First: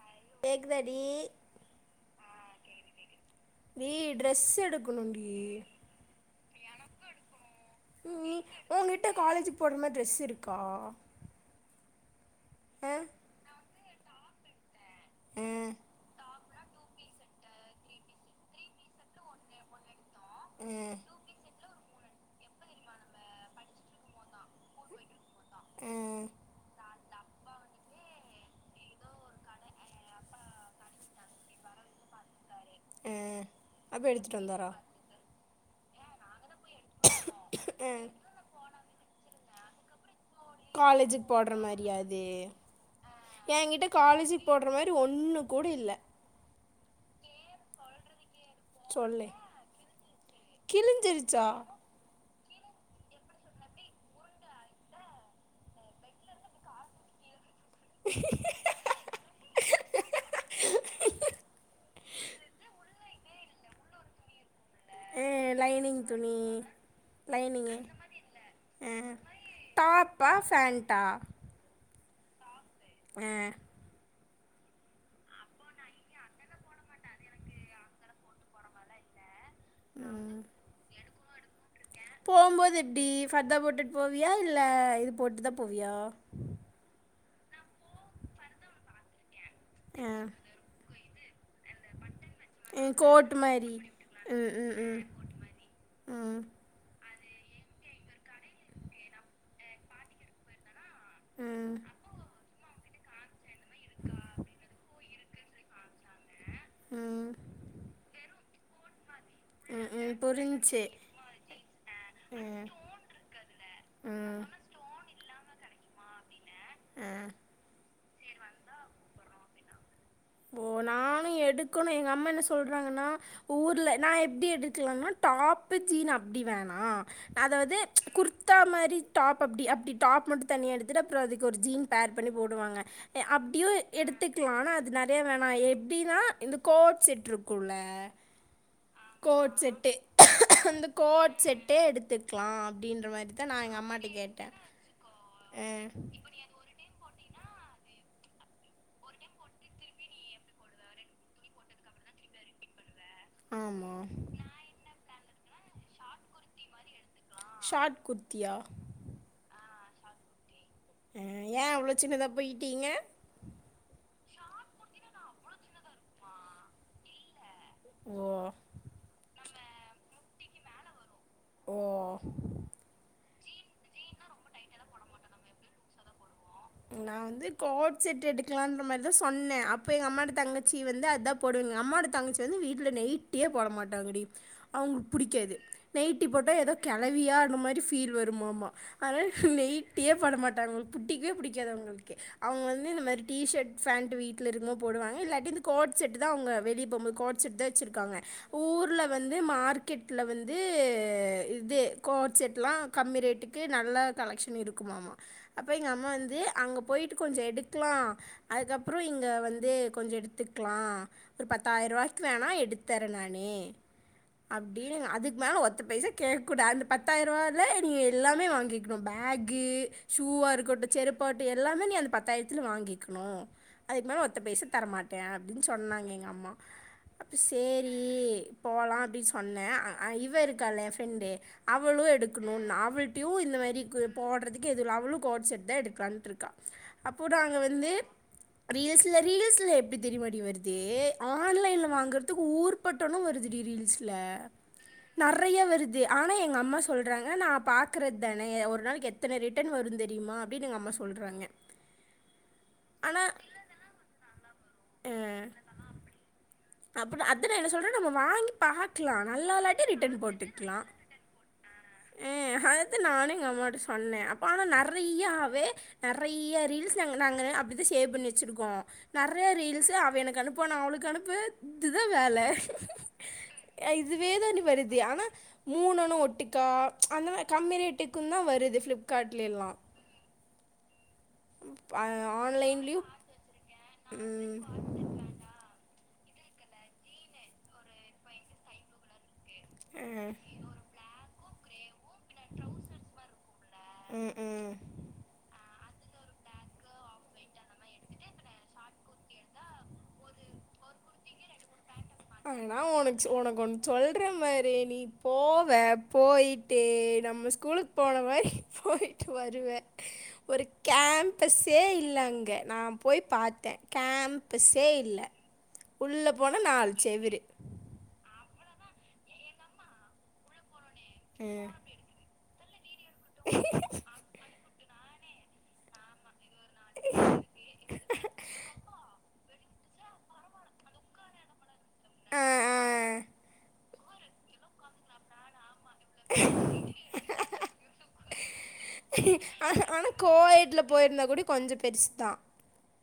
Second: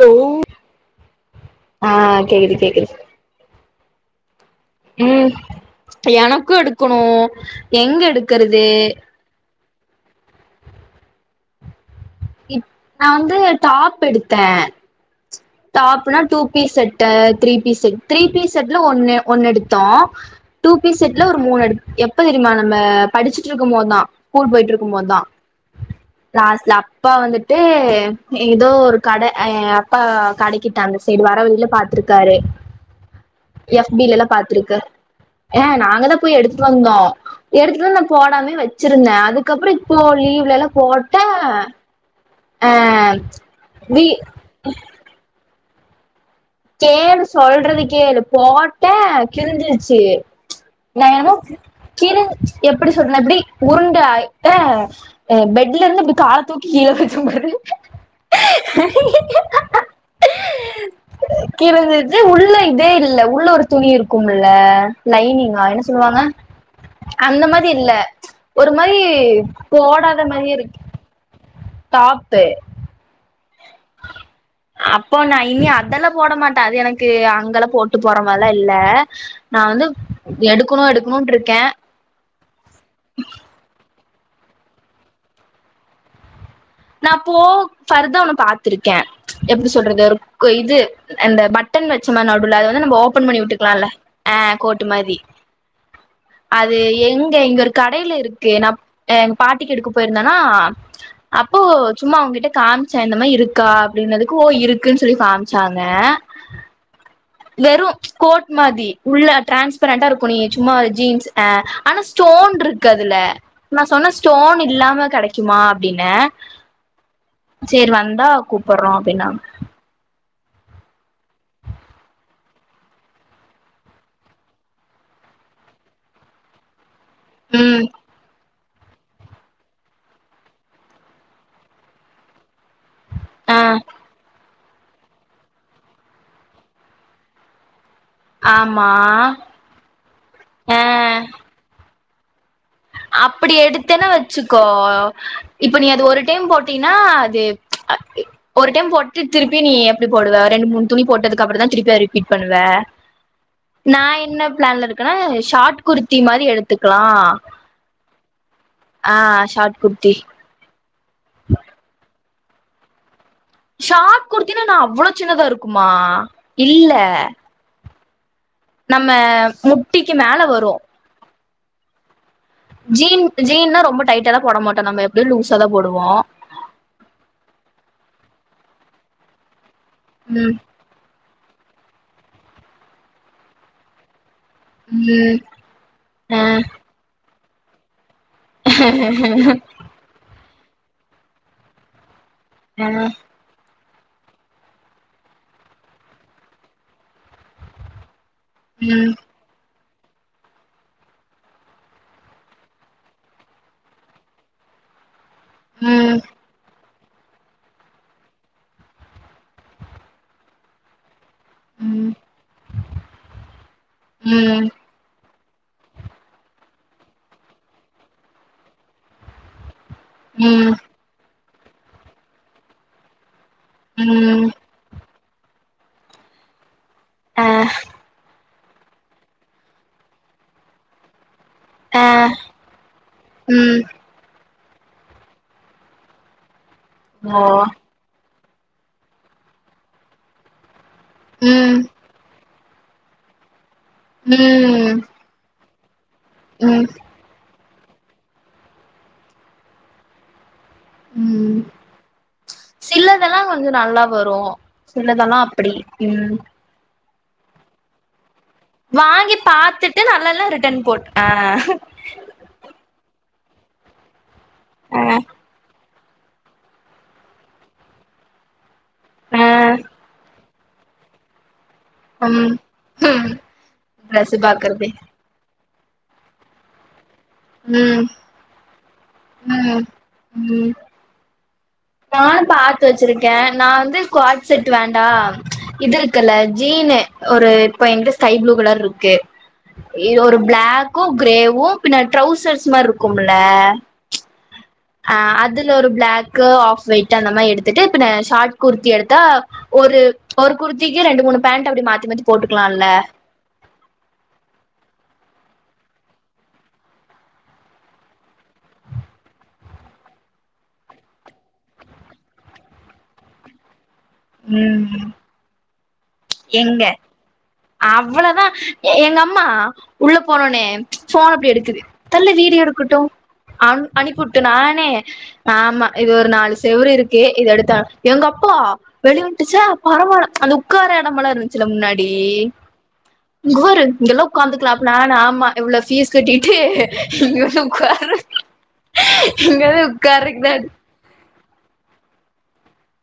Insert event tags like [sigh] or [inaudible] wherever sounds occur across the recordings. hello கேக்குதாடி ஆ கேக்குது கேக்குது நீ டிரெஸ் உம் கல்யாணம் புக்கு எடுக்கணு எங்க நீ எடுக்கறது உங்கிட்ட காலேஜுக்கு போடுற மாரி ட்ரெஸ் இருக்கா இப் ஆ நா வந்து டாப் எடுத்தே ஆ டாப்புனா two piece set three piece set three பீஸ்செட்ல ஒன்னு ஒன்னு எடுத்தோ டூ ஆ பீஸ் செட்ல ஒரு மூணு எடுத்து எப்ப தெரியுமா நம்ம படிச்சுட்டு இருக்கும் போதுதா ஸ்கூல் போயிட்டு இருக்கும் போதுதா ஆ [unintelligible] அப்பா வந்துட்டு ஏதோ ஒரு கடை எயா அப்பா கடைக்கிட்ட அந்த சைடு வர வழில பாத்துருக்காரு ஆ எஃப் பி அப்போ லல்லா எடுத்துட்டு வந்தாரா பாத்துருக்கு ஆஹ நாங்க தா போய் எடுத்து வந்தோ எடுத்துட்டு ஆ வந்து நா போடாமயே வெச்சிருந்தே அதுக் அதுக்கப்புறோ இப்போ லீவ்ல எல்லா போட்டே ஆ எங்கிட்ட வீ காலேஜுக்கு போட்ற மாரி ஒன்னு கூட இல்ல கேளு சொல்றது கேளு போட்டே சொல்லு கிழிஞ்சிருச்சு நானு கிழிஞ்சிருச்சா கிழி எப்டி சொன்னெப்டி உருண்டு ஆய்ட்ட அ பெட்ல இருந்து இப்டி கால தூக்கி கீழே வைக்கும் போது கீழே இந்த இது உள்ள இதே இல் இல்ல உள்ள ஒரு துணி இருக்குமுல்ல ஆ லைனிங்கா என்ன லைனிங் சொல்லுவாங்க துணி அந்த மாதி லைனிங்கு இல்ல ஒரு மாரி ஆ போடாத டாப்பா மாரியேருக்கு ஃபேண்ட்டா காப்பு அஹ் அப்போ நா இனி அதெல்லா போட மாட்டே அது எனக்கு அங்கெலா போட்டு போற மார்ல்லா இல்லே நா வந்து எடுக்கணு எடுக் னூன்றுக்கே போம்போதெப்டி ஃபர்தா போட்டுட் போவியா இல்ல இது போட்டுதா போவியா நான் போ ஃபர்தா ஒன்னு பாத்ருக்கே எப்டி சொல்றது ஆ ஒருக் இது அந்த பட் டன் வெச்சமெ நடுல அத வந்து நம்ம ஓப்பன் கோட் பண்ணி மாதிரி விட்டுக்லால அ ம் கோட்டு ம் மாரி ம் ம் அது எங் கே இங்க ஒரு கடைல இருக்கு நாப் ஆ எங் பாட்டிக்கு எடுக்க பொயிர்ந்தனா அப்போ ம் சும்மா அவங்கிட்ட காம்ச்ச இந்த மாரி இருக் க்கா அப்டினதுக்கு ஓ இருக்குன்ஸ் சொல்லி காம்ச்சாங்க ம் வெறும் ச்சு கோட் மதி உள்ள ம் டிரான்ஸ்பரண்டா ம் இருக்கு நீ சும்மா புரிஞ்சு ஜீன்ஸ் எ ஆனா ஸ்டோன் ம் இருக்கு அதுல நா சொன்ன ம் ஸ்டோன் இல்லாம கெடைக்குமா அப்டின்னு எ ஆ சேரி வந் ந்த கூப்பட்றோ அப்டின்னாங்க ஓ நானு எடுக்கணு எங்க அம்மா என்ன சொல்றாங்கன்னா ஊர்ல நா எப்டி எடுக்கலான்னா டாப்பு ஜீன் அப்டி வேணா அதாவது ம் ச்சு குர் த்தா மாரி டாப் அப்டி அப்டி டாப் மட்டு தனியா எடுத்துட்டு அப்பறோ அதுக் ஒரு ஜீன் பேர் பண்ணி போடுவாங்க எ ஆ அப்டியு எடுத்து க்லா ஆனா அது நற் தே வேணா எப்டினா இந்த கோட் செட்ருக்கூல்ல ஆமா கோட் செட்டு ஆ அந்த கோட் செட்டே எடுத்துட் க்லா அப் அப்டி எடுத்தேனா வச்சுக்கோ இப்ப நீ அது ஒரு டைம் போட்டீனா து அ இ ஒரு டைம் போட்டு திருப்பி நீ எப்டி போடுவ ரெண்டு மூணு துணி போட்டதுக்கப்றோந்தா திருப்பி அத ரிப்பீட் பண்ணுவ நா ஆமாம் என்ன ப்ளான்லருக் கா ஷாட் குர்த்தி மாரி எடுத்துக்லா ஷா ஆட் குர்த்தியா தி அ ஏ அவ்ளோ சின்னதாப் போய்ட்டீங்க ஷாட் குர்த்தினா எனா அவ்ளோ சின்னதா இருக்குமா இல்ல ஓ நம்ம முட்டிக்கு மேல வரூ ஓ ஜீன் ஜீன்ன்னா ரொம்ப டைட்டாலா போட மாட்டோ நம்ம எப்டியூ லூஸா தா போடுவோ நான் வந்து கோட் செட் எடுக்கலான்ற மாரிதா சொன்னே அப் ப எங்க அம்மாட ம் தங்கச்சி வந்து அதாப் போடுய்ங்க அம்மா ஓட தங்கச்சி வந்து வீட்ல நைட்டியே போட மாட்டாங்கடி அவுங்கு ம் புடிக்காது நைட்டி அ போட்டா ஏதோ கெழவியா ந்த மாரி ஃபீல் வருமாமா அதுனால நைட்டியே போடமாட் டாங் புடிக்கவே புடிக் காது அவுங்ளுக்கு அவுங்க அ வந்து இந்த மாரி டி ஷட் ஃபேண்ட் வீட்லருக்குமோது போடுவாங்க இல்லாட்டி இந்த கோட் செட் தா அவுங்க வெளிய போம்போது கோட் செட் தா வச்சிருக்காங்க ஊர்ல ம் வந்து மார்க் கெட்ல வந்து இது கோட் செட்லா கம்மி ரேட்டுக்கு நல்லா கலெக்ஷன் இருக்குமாமா அப்ப எங்க அம்மா ம் வந் அங்க போயிட்டு கொஞ்சோ எடுக்லா அதுக்கப்புறோ இங்க வந்து கொஞ்சோ எடுத்துக்லா ஒரு ம் பத்தாயிரூவாய்க்கு வேணா எடுத்தர்றே நானு ம் அப்டினு அதுக் மேல ஒத்த பைசா கேக்கூடாது பத்தாயிரூவாய்ல நீ எல்லாமே வாங்கிக்கணு பேகு ஷூவா ம் இருக்கட்டூ பட் எல்லாமே நீ அந்த பத்தாயிரத்துல வாங்கிக்கணு அதுக்கு மேல ஒத்த ம் பைசா தரமாட் டே அப்டின்னு சொன்னாங்க எங்க அம்மா அப்ப அ சேரி போலா அப்டி சொன்னே அ இவ இருக்கால என் ஃப்ரெண்டு அவளு அ எடுக்ணுணா அவுள்டையு இந்த மாரி ம் கு போடுறது எது இல்ல அவளு குவாட் செட் தா எடுக்கலான்ட்டு இருக்கா அப்போ ஓ நாங்க வந்து ரீல்ஸ்ல ரீல்ஸ்ல எப்டி தெரியுமாடி வருது ஏ ம் ஆன்லைன்ல வாங்றதுக்கு ஊர் பட்டணு வருதுடி ரீல் ஸ்ல ம் நெறைய வருது து ஆனா எங்க அம்மா ம் சொல்றாங்க நான் பாக்குறது தானே ஒரு நாளைக்கு எத்தன ரிட்டர்ன் வரு தெரியுமா அப்டின்னு எங்க அம்மா சொல்றாங்க உம் ஆனா சிலதெல்லா கொஞ்ச நல்லா வரு சிலதெல்லா அப்டி உம் அப்புற அதுல என்ன சொல்ற நம்ம வாங்கி பாக்லா வாங்கி நல்லா இல்லாட்டி பாத்துட்டு ரிட்டர்ன் நல்லால்ல போட்டுக்லா ரிட்டன் போட் அ அததா நானு ந முன்னாடி சொன்னே பானம் அ நெறையாவே நெறையா ரீல்ஸ் நாங்க நாங்கள அப்டி தான் சேவ் பண்ணி வச்சுருக்கோம் நெறைய அ ரீல்ஸ் அவ எனக்கு அனுப் இப்ப நான் அவளுக்கு அனுப்பு இதுதான் வேல ம் ம் இதுவே ட்ரெஸ்ஸு தாண்டி பாக்குறது வருது ஆனா மூணு அன்னோ ஒட்டிக்கா ச்சு அந்த மாரி கம்மி ம் ரேட்டுக்கும் தான் வருது பிளிப்கார்ட்ல எல்லா நான பாத்து வச்சிருக்கேன் நான் வந்து கோட் ம் செட் வேண்டாம் இது இருக்கல்ல ஜீனு ஒரு இப்ப என ஸ்கைப்ளூ கலர் இருக்கு இது ம் ஒரு பிளாக்கும் கிரேவும் பின்னா ட்ரௌசர்ஸ் மாரி இருக்கும்ல ச்சு ம் ம் ஆஹ் அதுல ஒரு பிளாக்கு ஆஃப் ஒயிட் அந்த மாரி எடுத்துட்டு பின்ன ஷார்ட் குர்த்தி எடுத்தா ஒரு ஒரு குர்த்திக்கு ரெண்டு மூணு பேண்டட் அப்படி மாத் ஆனா உனக்கு ச் உனக்கு ஒண்ணு சொல்ற மாரி நீ போவ போயி்டட்டு நம்ம ஸ்கூலுக்கு போன மாரி போய்டிட்டு வருவ ஒரு கேம்பஸே இல்லை அங்கே நான் போய் பாத்தேன் கேம்பஸே ம் இல்ல உள்ள போன நாள் செவுரு தா எங்க அம்மா உள்ள போனோனே ச்சு போன் அப்படி எடுக்குது தள்ளு வீடியோ எடுக் குட்டோ அன் அணிபுட்டு நானே ஆமா இது ஒரு நாலு செவுரு இருக்கே இது எடுத்தா எங்க அப்பா வெளிய [unintelligible] [unintelligible] பரவல அந்து உக்கார நம்மள இருந்துச்சுல முன்னாடி [unintelligible] இங்கெல்லா உக்காந்துக்கலா அப்ப நானு ஆமா இவ்ளோ பீஸ் கட்டிட்டு இங்க வந்து உக்காரற இங்க வந்து உக்கார்றக்குதா அது கொஞ்சோ பெருசு தா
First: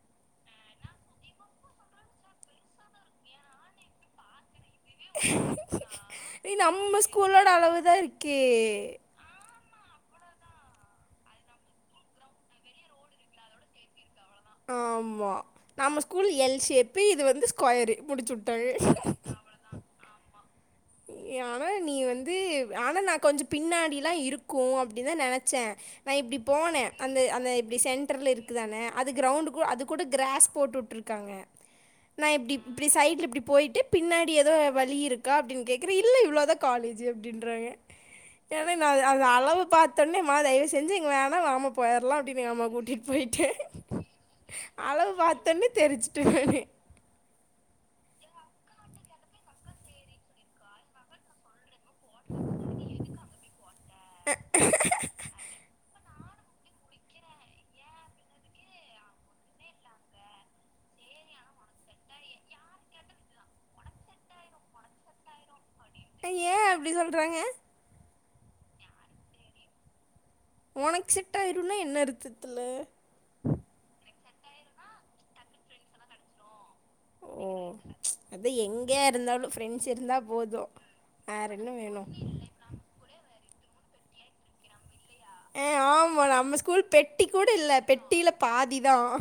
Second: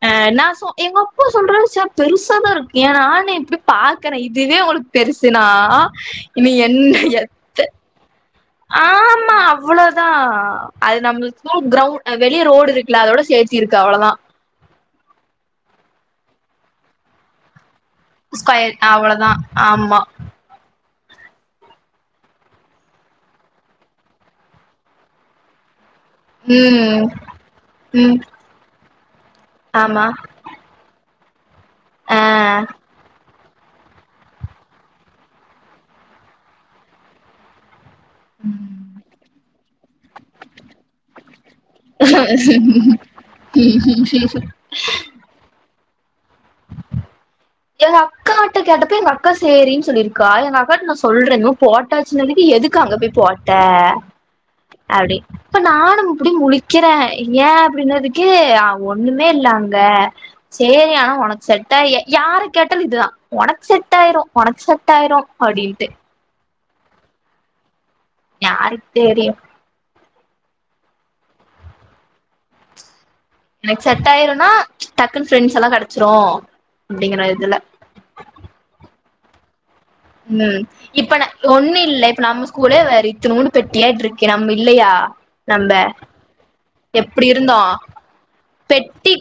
ஆஹ் நா சொ எங்க அப்பா சொல்றறு சார் பெருசாதா இருக்கு ஏன ஆன்லைன்ல பேய் பாக்குறே இதுவே உங்களுக் பெருசுனா நீ இனி என்ன நம்ம ஸ்கூலோட எத்த அளவு தான் இருக்கு ஆமா அவ்ளோதா அது நம்ம ஸ்குல் கிரவுண்ட் ஆஹ் வெளிய ரோடு இருக்குல அதோட சேத்தி இருக்கு அவ்ளோதா ஆமா நம் ஸ்கூல் எல் ஷேப் இது வந்து ஸ்கொயர் ஸ்கொயர் அவ்ளதா ஆமா ஆனா நீ வந்து ஆனா நா கொஞ்சோ பின்னாடிலா இருக்கும் அப்டின்னு தான் நெனச்சேன் நா இப்டி போனே ம் அந்த அந்த இப்டி ம் சென்டர்ல இருக்கு தானே அது கிரவுண்ட் கூ அது கூட ஆமா கிராஸ் போட்டு உட்டு இருக்கு க்காங்க ஆ நா எப்டி இப்டி சைட்ல இப்டி போயிட்டு பின்னாடி ஏதோ வழி இருக்கா அப்டின்னு கேட் க்ற இல்ல இவ்ளோ தா காலேஜ்அப்டிங்குறாங்க ஏன்னா நா அத அளவு பாத்தோனே மா தயவு செஞ்சு இங்க வேணா வா மா போயிரலா அப்டின்னு எங்க அம்மாவ கூட்டிட்டு போய்ட்டே அளவு பாத்தோன்னே தெரிச்சிடுவேனே எங்க அக்கா கிட்ட கேட்டப்ப எங்க அக்கா சேரின்னு சொல்லியிருக்கா எங்க அக்காட நா சொல்றே இன்னு போட்டாச்சுனதுக்கு எதுக்க அங்க போய் போட்ட அப்டி இப்ப நானு அப்டி முளிக்கிறே ஏ அப்டின்றதுக்கு ஒண்ணுமே இல்ல அங்க சேரி ஆனா உனக்கு செட் ஆ யாரு கேட்டால இதுதான் உனக் சேட் ஆயிரும் உனக் சேட் ஆயிரும் அப்டின்ட்டு ஏ அப்டி சொல்றாங்க யாருக்கு தெரியு உனக்கு செட் ஆயிரும்னா என்ன அர்த்ததுல எனக்கு செட் ஆயிரும்ன்னா டக்குனு ஃப்ரண்ட்ஸ் எல்லா கெடச்சிரு அப்டிங்கிற ஓ இதுல அதா எங்க இருந்தாலு ஃப்ரண்ட் ம் இப்ப நா ஒண்ணு வேணு இல்ல இப்ப நம்ம ஸ்கூலே பாரு இத்தனோண்டு பெட்டியாட்டுகுக்கு நம்ப இல்லையா அ நம்ப ஆமா நம்ம ஸ்கூல் பெட்டி எப்டி கூட இருந்தோ இல்ல பெட்டில பாதிதான் பெட்டி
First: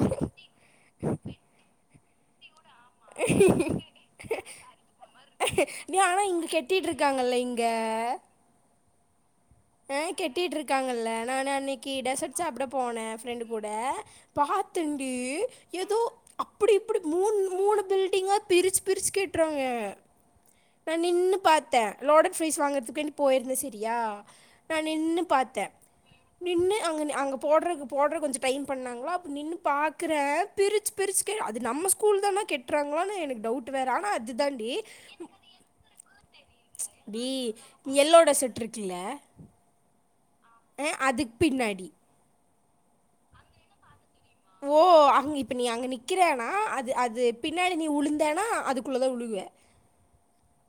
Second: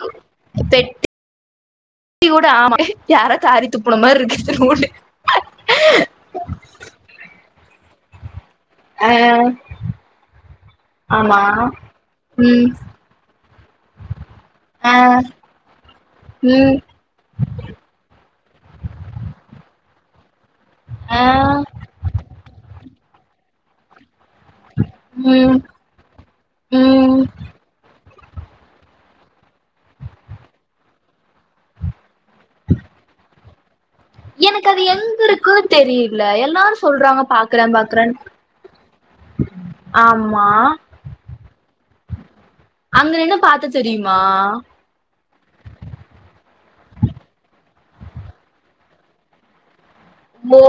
டி கூட ஆமா யாரோ காரி துப்புன மாரி இருக்கு இத்துனூண்டு நீ ஆனா இங்க கெட்டிட்டு இருக்காங்கல்ல இங்க அ ஆ ஆ கட்டிட்டு இருக்காங்கல்ல நா ஆமா அன்னைக்கு டெசர்ட் சாப்ட ம் போனே ஃப்ரண்ட் கூட கூட ஆ பாாத்தேண்டி ஏதோ அப்டி ம் இப்டி மூணு மூணு பில்டிங்கா பிரிச்சு பிரிச்சு கேட்ருவாங்க நா ஆ நின்னு பாத்த லோடடு ஃபீஸ் வாங்குறதுக்கு என போயிருந்தே செரியா நா நின்னு ம் பாத்தே நின்னு அங்க ம் அங்க போடுற போடுறது கொஞ்ச ப்ரையிங் பண்ணாங்ளா நின்னு பாக்குற பிரிச் பிரிச்கே அது நம்ம ஸ் கூல் தானா கெட்றாங்ளானு எனக்கு டவு வேற ஆனா எனக்கு அதுதான்டி அது எங்க இருக்குன்னு தெரியல எல்லாரு சொல்றாங்க டி பாக்குறே எல்லோட செட்ருக்குல்ல ஆம் அஹ் அதுக் பின்னாடி அங்க நின்னு பாத்தா தெரியும் மா ப நீ அங்க நிக்கிறேனா அது அது பின்னாடி நீ உழுந்தேன்னா அதுக்குள்ள தா உழுவ ஓ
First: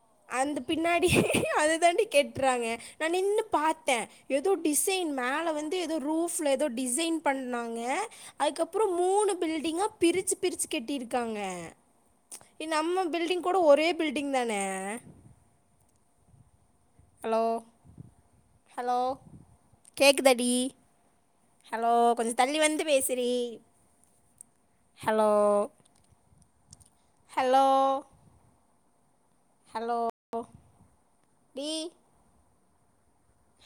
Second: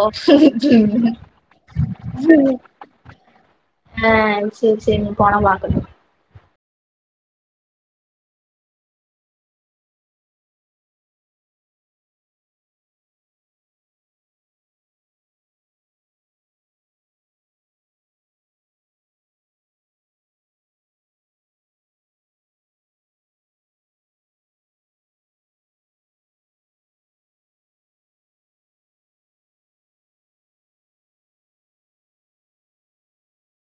ஆ அந்த பின்னாடி சேரி அத தாண்டி கெட்றாங்க நா நின்னு பாத்தே எதோ சேரி டிசைன் நீ போனா மேல வந்து பாக்கணு எதோ ரூஃப்ல எ தோ டிசைன் பண்ணாங்க அதுக்கப்றோ மூணு பில்டிங்கா பிரிச்சு பிரிச்சு கெட்டிருக்காங்க எ நம்ம பில்டிங் கூட ஒரே பில்டிங் தான அலோ கேக்குதாடி ஹலோ கொஞ்ச தள்ளி வந்து பேசுறி ஹலோ ஹலோ ஹலோ டி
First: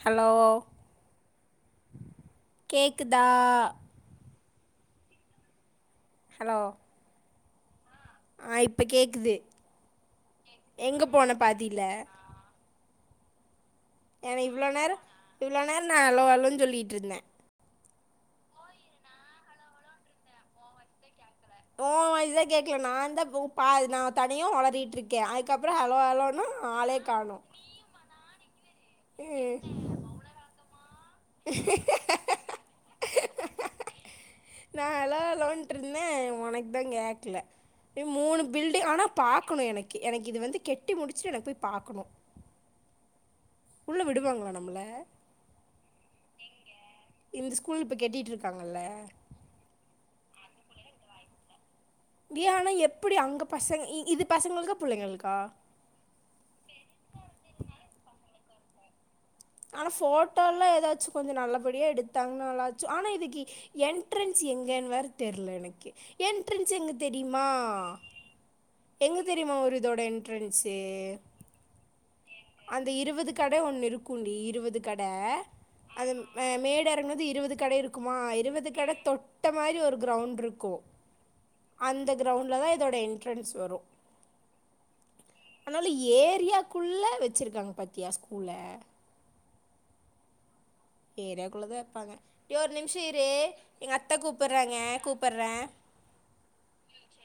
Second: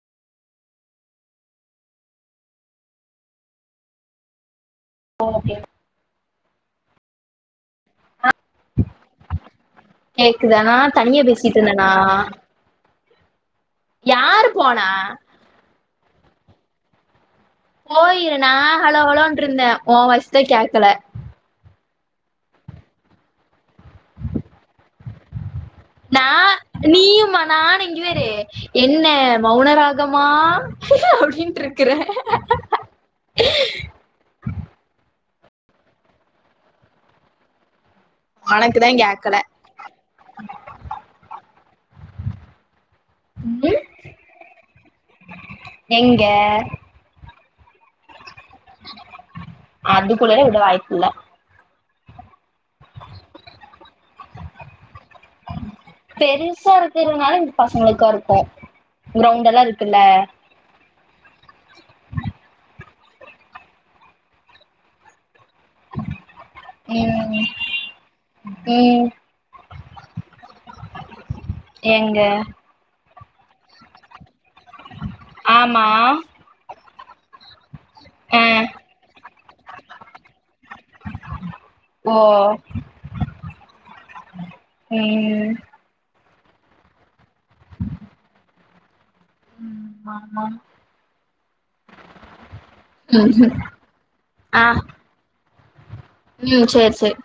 ஹலோ கேக்குதா ஓகே ஹலோ அ ஆ இப்போ கேட்குது கேக்குது ஆனா எங்கே தனியா போன பாதியில பேசிட்டிருந்தனா ஏனா இவ்ளோ நேரோ இவ்ளோ நேர் நா அலோ அலொன் சொல்லிட்ருந்தே போயிரு நா ஹலோ ஹலோன்ட்ருந்தே ஓ வாய்ஸ் தா கேக்கல உ வாய்ஸ் தா கேக்கல நா தா உ பா நா தனியா ஒளறிட்ருக்கே அத் நா நீயுமா நானு இங்கி பாரு என்ன ம் மௌனராகமா அப்புடின்ட்ரிக்கிற லோன்ட்ருந்தே ஒனக்தாங் கேக்குல எப்படியு மூணு பில்டு ஒனக்குதா ஆனா கேக்கல பாக்கணு எனைக்கி எனைக் இது வந்து கெட்டி முடிச்ட்டு எனக் போய் பாக்கணு ம் உள்ள விடுவாங்ளா நம்மள எங்க இந்த ஸ்கூல் இப்ப கெட்டிட்ருக்காங் அதுக்குள்ளேலா விட வைப்புயில்ல டீ ஆனா எப்புடி அங்க பசங்க இது பசங்களுக்கா புள்ளைங்களுக்கா பெருசா இருக்குறனால இது பசங்களுக்கா இருக்கு கிரவுண்ட்டெல்லா இருக்குல கொஞ்சோ நல்லபடியா எடுத்தாங்குனாலாச்சு ஆனா இதுக்கி என்ட்ரென்ஸ் எங்கேன் வேற தெர்ல னக்கே எண்ட்ரென்ஸ் எங்க தெரியுமா ம் ம் எங்க தெரியுமா ஒரு இதோட எண்ட்ரென்ஸு எங்க அந்த இருவது கட ஒன்னு இருக் குண்டி இருவது கட ஆமா அது மே மேல் கீழ இறங்குனதும் இருபது கட இருக் க்குமா ஆ இருபது கட தொட்ட மாதிரி ஒரு கிரவுண்டு இருக்கும் அந்த ஓ கிரவுண்டுல தான் இதோட எண்ட்ரன்ஸ் வரும் ம் தியக்குள்ள வெச் வச்சுருக்காங்க பாத்தியா ஸ்கூல்ல உம் ஆமாம் ஏரியாக்குள்ளதா இர்ப்பாங்க ஏ ஒர் நிம்ஷொ இரு ம் எங்க அத்த கூப்புர்றாங்க கூப்புர்றே உம் சேர் சேர்